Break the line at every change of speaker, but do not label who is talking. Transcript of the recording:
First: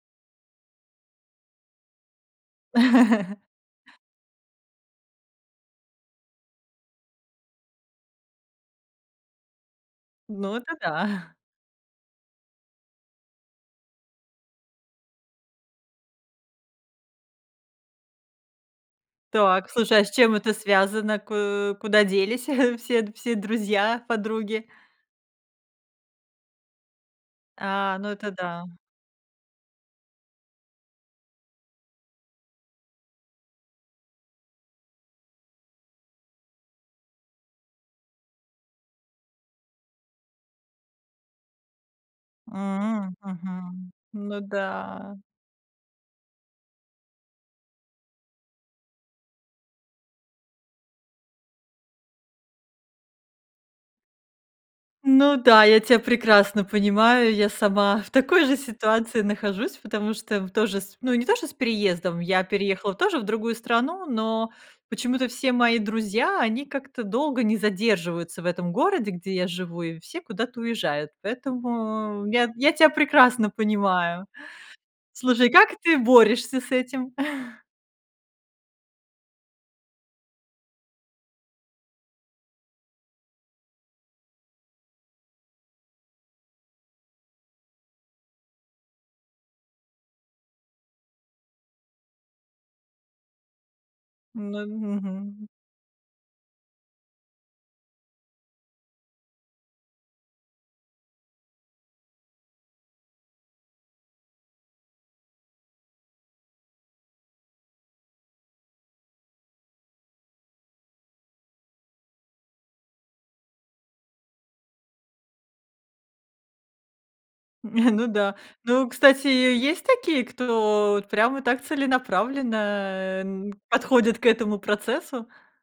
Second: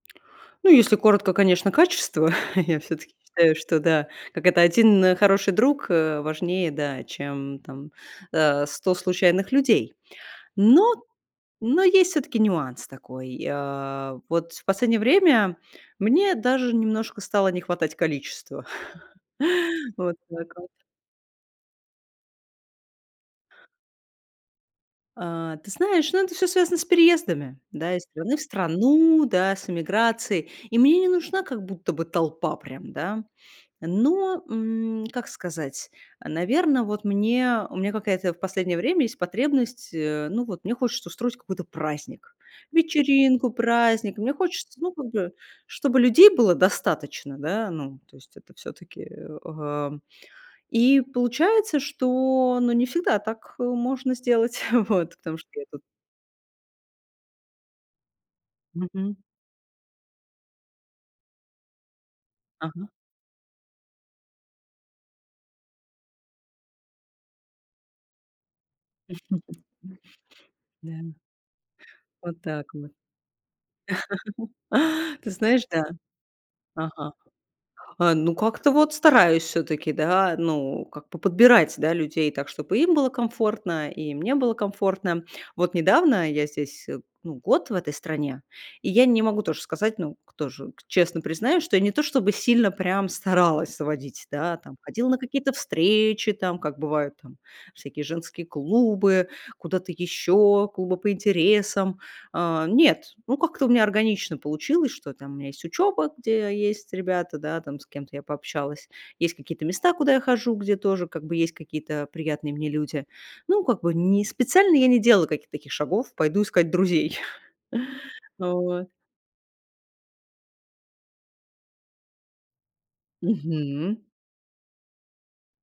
Ну, если коротко, конечно, качество. Я всё-таки считаю, что да, как это: 1, э, хороший друг, э, важнее, да, чем там, э, 100 случайных людей.
Ну это
Но
да.
но есть всё-таки нюанс такой, э. Вот в последнее время мне даже немножко стало не хватать количества.
Так, слушай, а с
Вот
чем
так
это
вот.
связано? Ку куда делись все д все друзья, подруги?
А, ты знаешь, ну, это всё связано с переездами, да,
А,
из
ну, это
страны в
да.
страну, да, с эмиграцией. И мне не нужна как будто бы толпа прям, да. Но, м, как сказать, э, наверно, вот мне, у меня какая-то в последнее время есть потребность, э, ну вот, мне хочется устроить какой-то праздник,
М.
вечеринку,
Мгм.
праздник. Мне
Ну
хочется, ну, как
да.
бы чтобы людей было достаточно. Да, ну, то есть это всё-таки, э, ам, и, получается, что, ну, не всегда так, э, можно сделать. Вот.
Ну
Потому что
да, я
этот
тя прекрасно понимаю, я сама в такой же
Мгм.
ситуации нахожусь, потому что п тоже с Ну, не то, что с переездом, я
Ага.
переехала тоже в другую страну, но почему-то все мои друзья, они как-то долго не задерживаются в этом городе, где я живу, и все куда-то
Да.
уезжают, поэтому
Вот
я
так
я тя
вот.
прекрасно понимаю.
Ты
Слушай,
знаешь,
как
да.
ты борешься с
Ага.
этим?
А, ну, как-то вот стараюсь всё-таки, да, ну, как бы подбирать да людей так, чтоб и им было комфортно, и мне было комфортно. Вот недавно- я здесь, э, ну, год в этой стране, и я не могу тоже сказать, ну, кто же к честно признаюсь, что я не то чтобы сильно прям старалась заводить,
Ну
да, там,
мь
ходила на
Мгм.
какие-то встречи там, как бывают там всякие женские клубы, куда-то еще, клубы по интересам. Э, нет, ну, как-то у меня органично получилось, что там у меня есть учеба, где есть ребята, да, там, с кем-то я пообщалась, есть какие-то места, куда я хожу, где тоже как бы есть какие-то приятные мне люди. Ну, как бы не специально я не делала каких-то таких шагов: пойду искать друзей.
Ну да.
Э, вот.
Ну, кстати, есть такие, кто вот прямо так целенаправленно, эм,
Мгм.
подходит к этому процессу?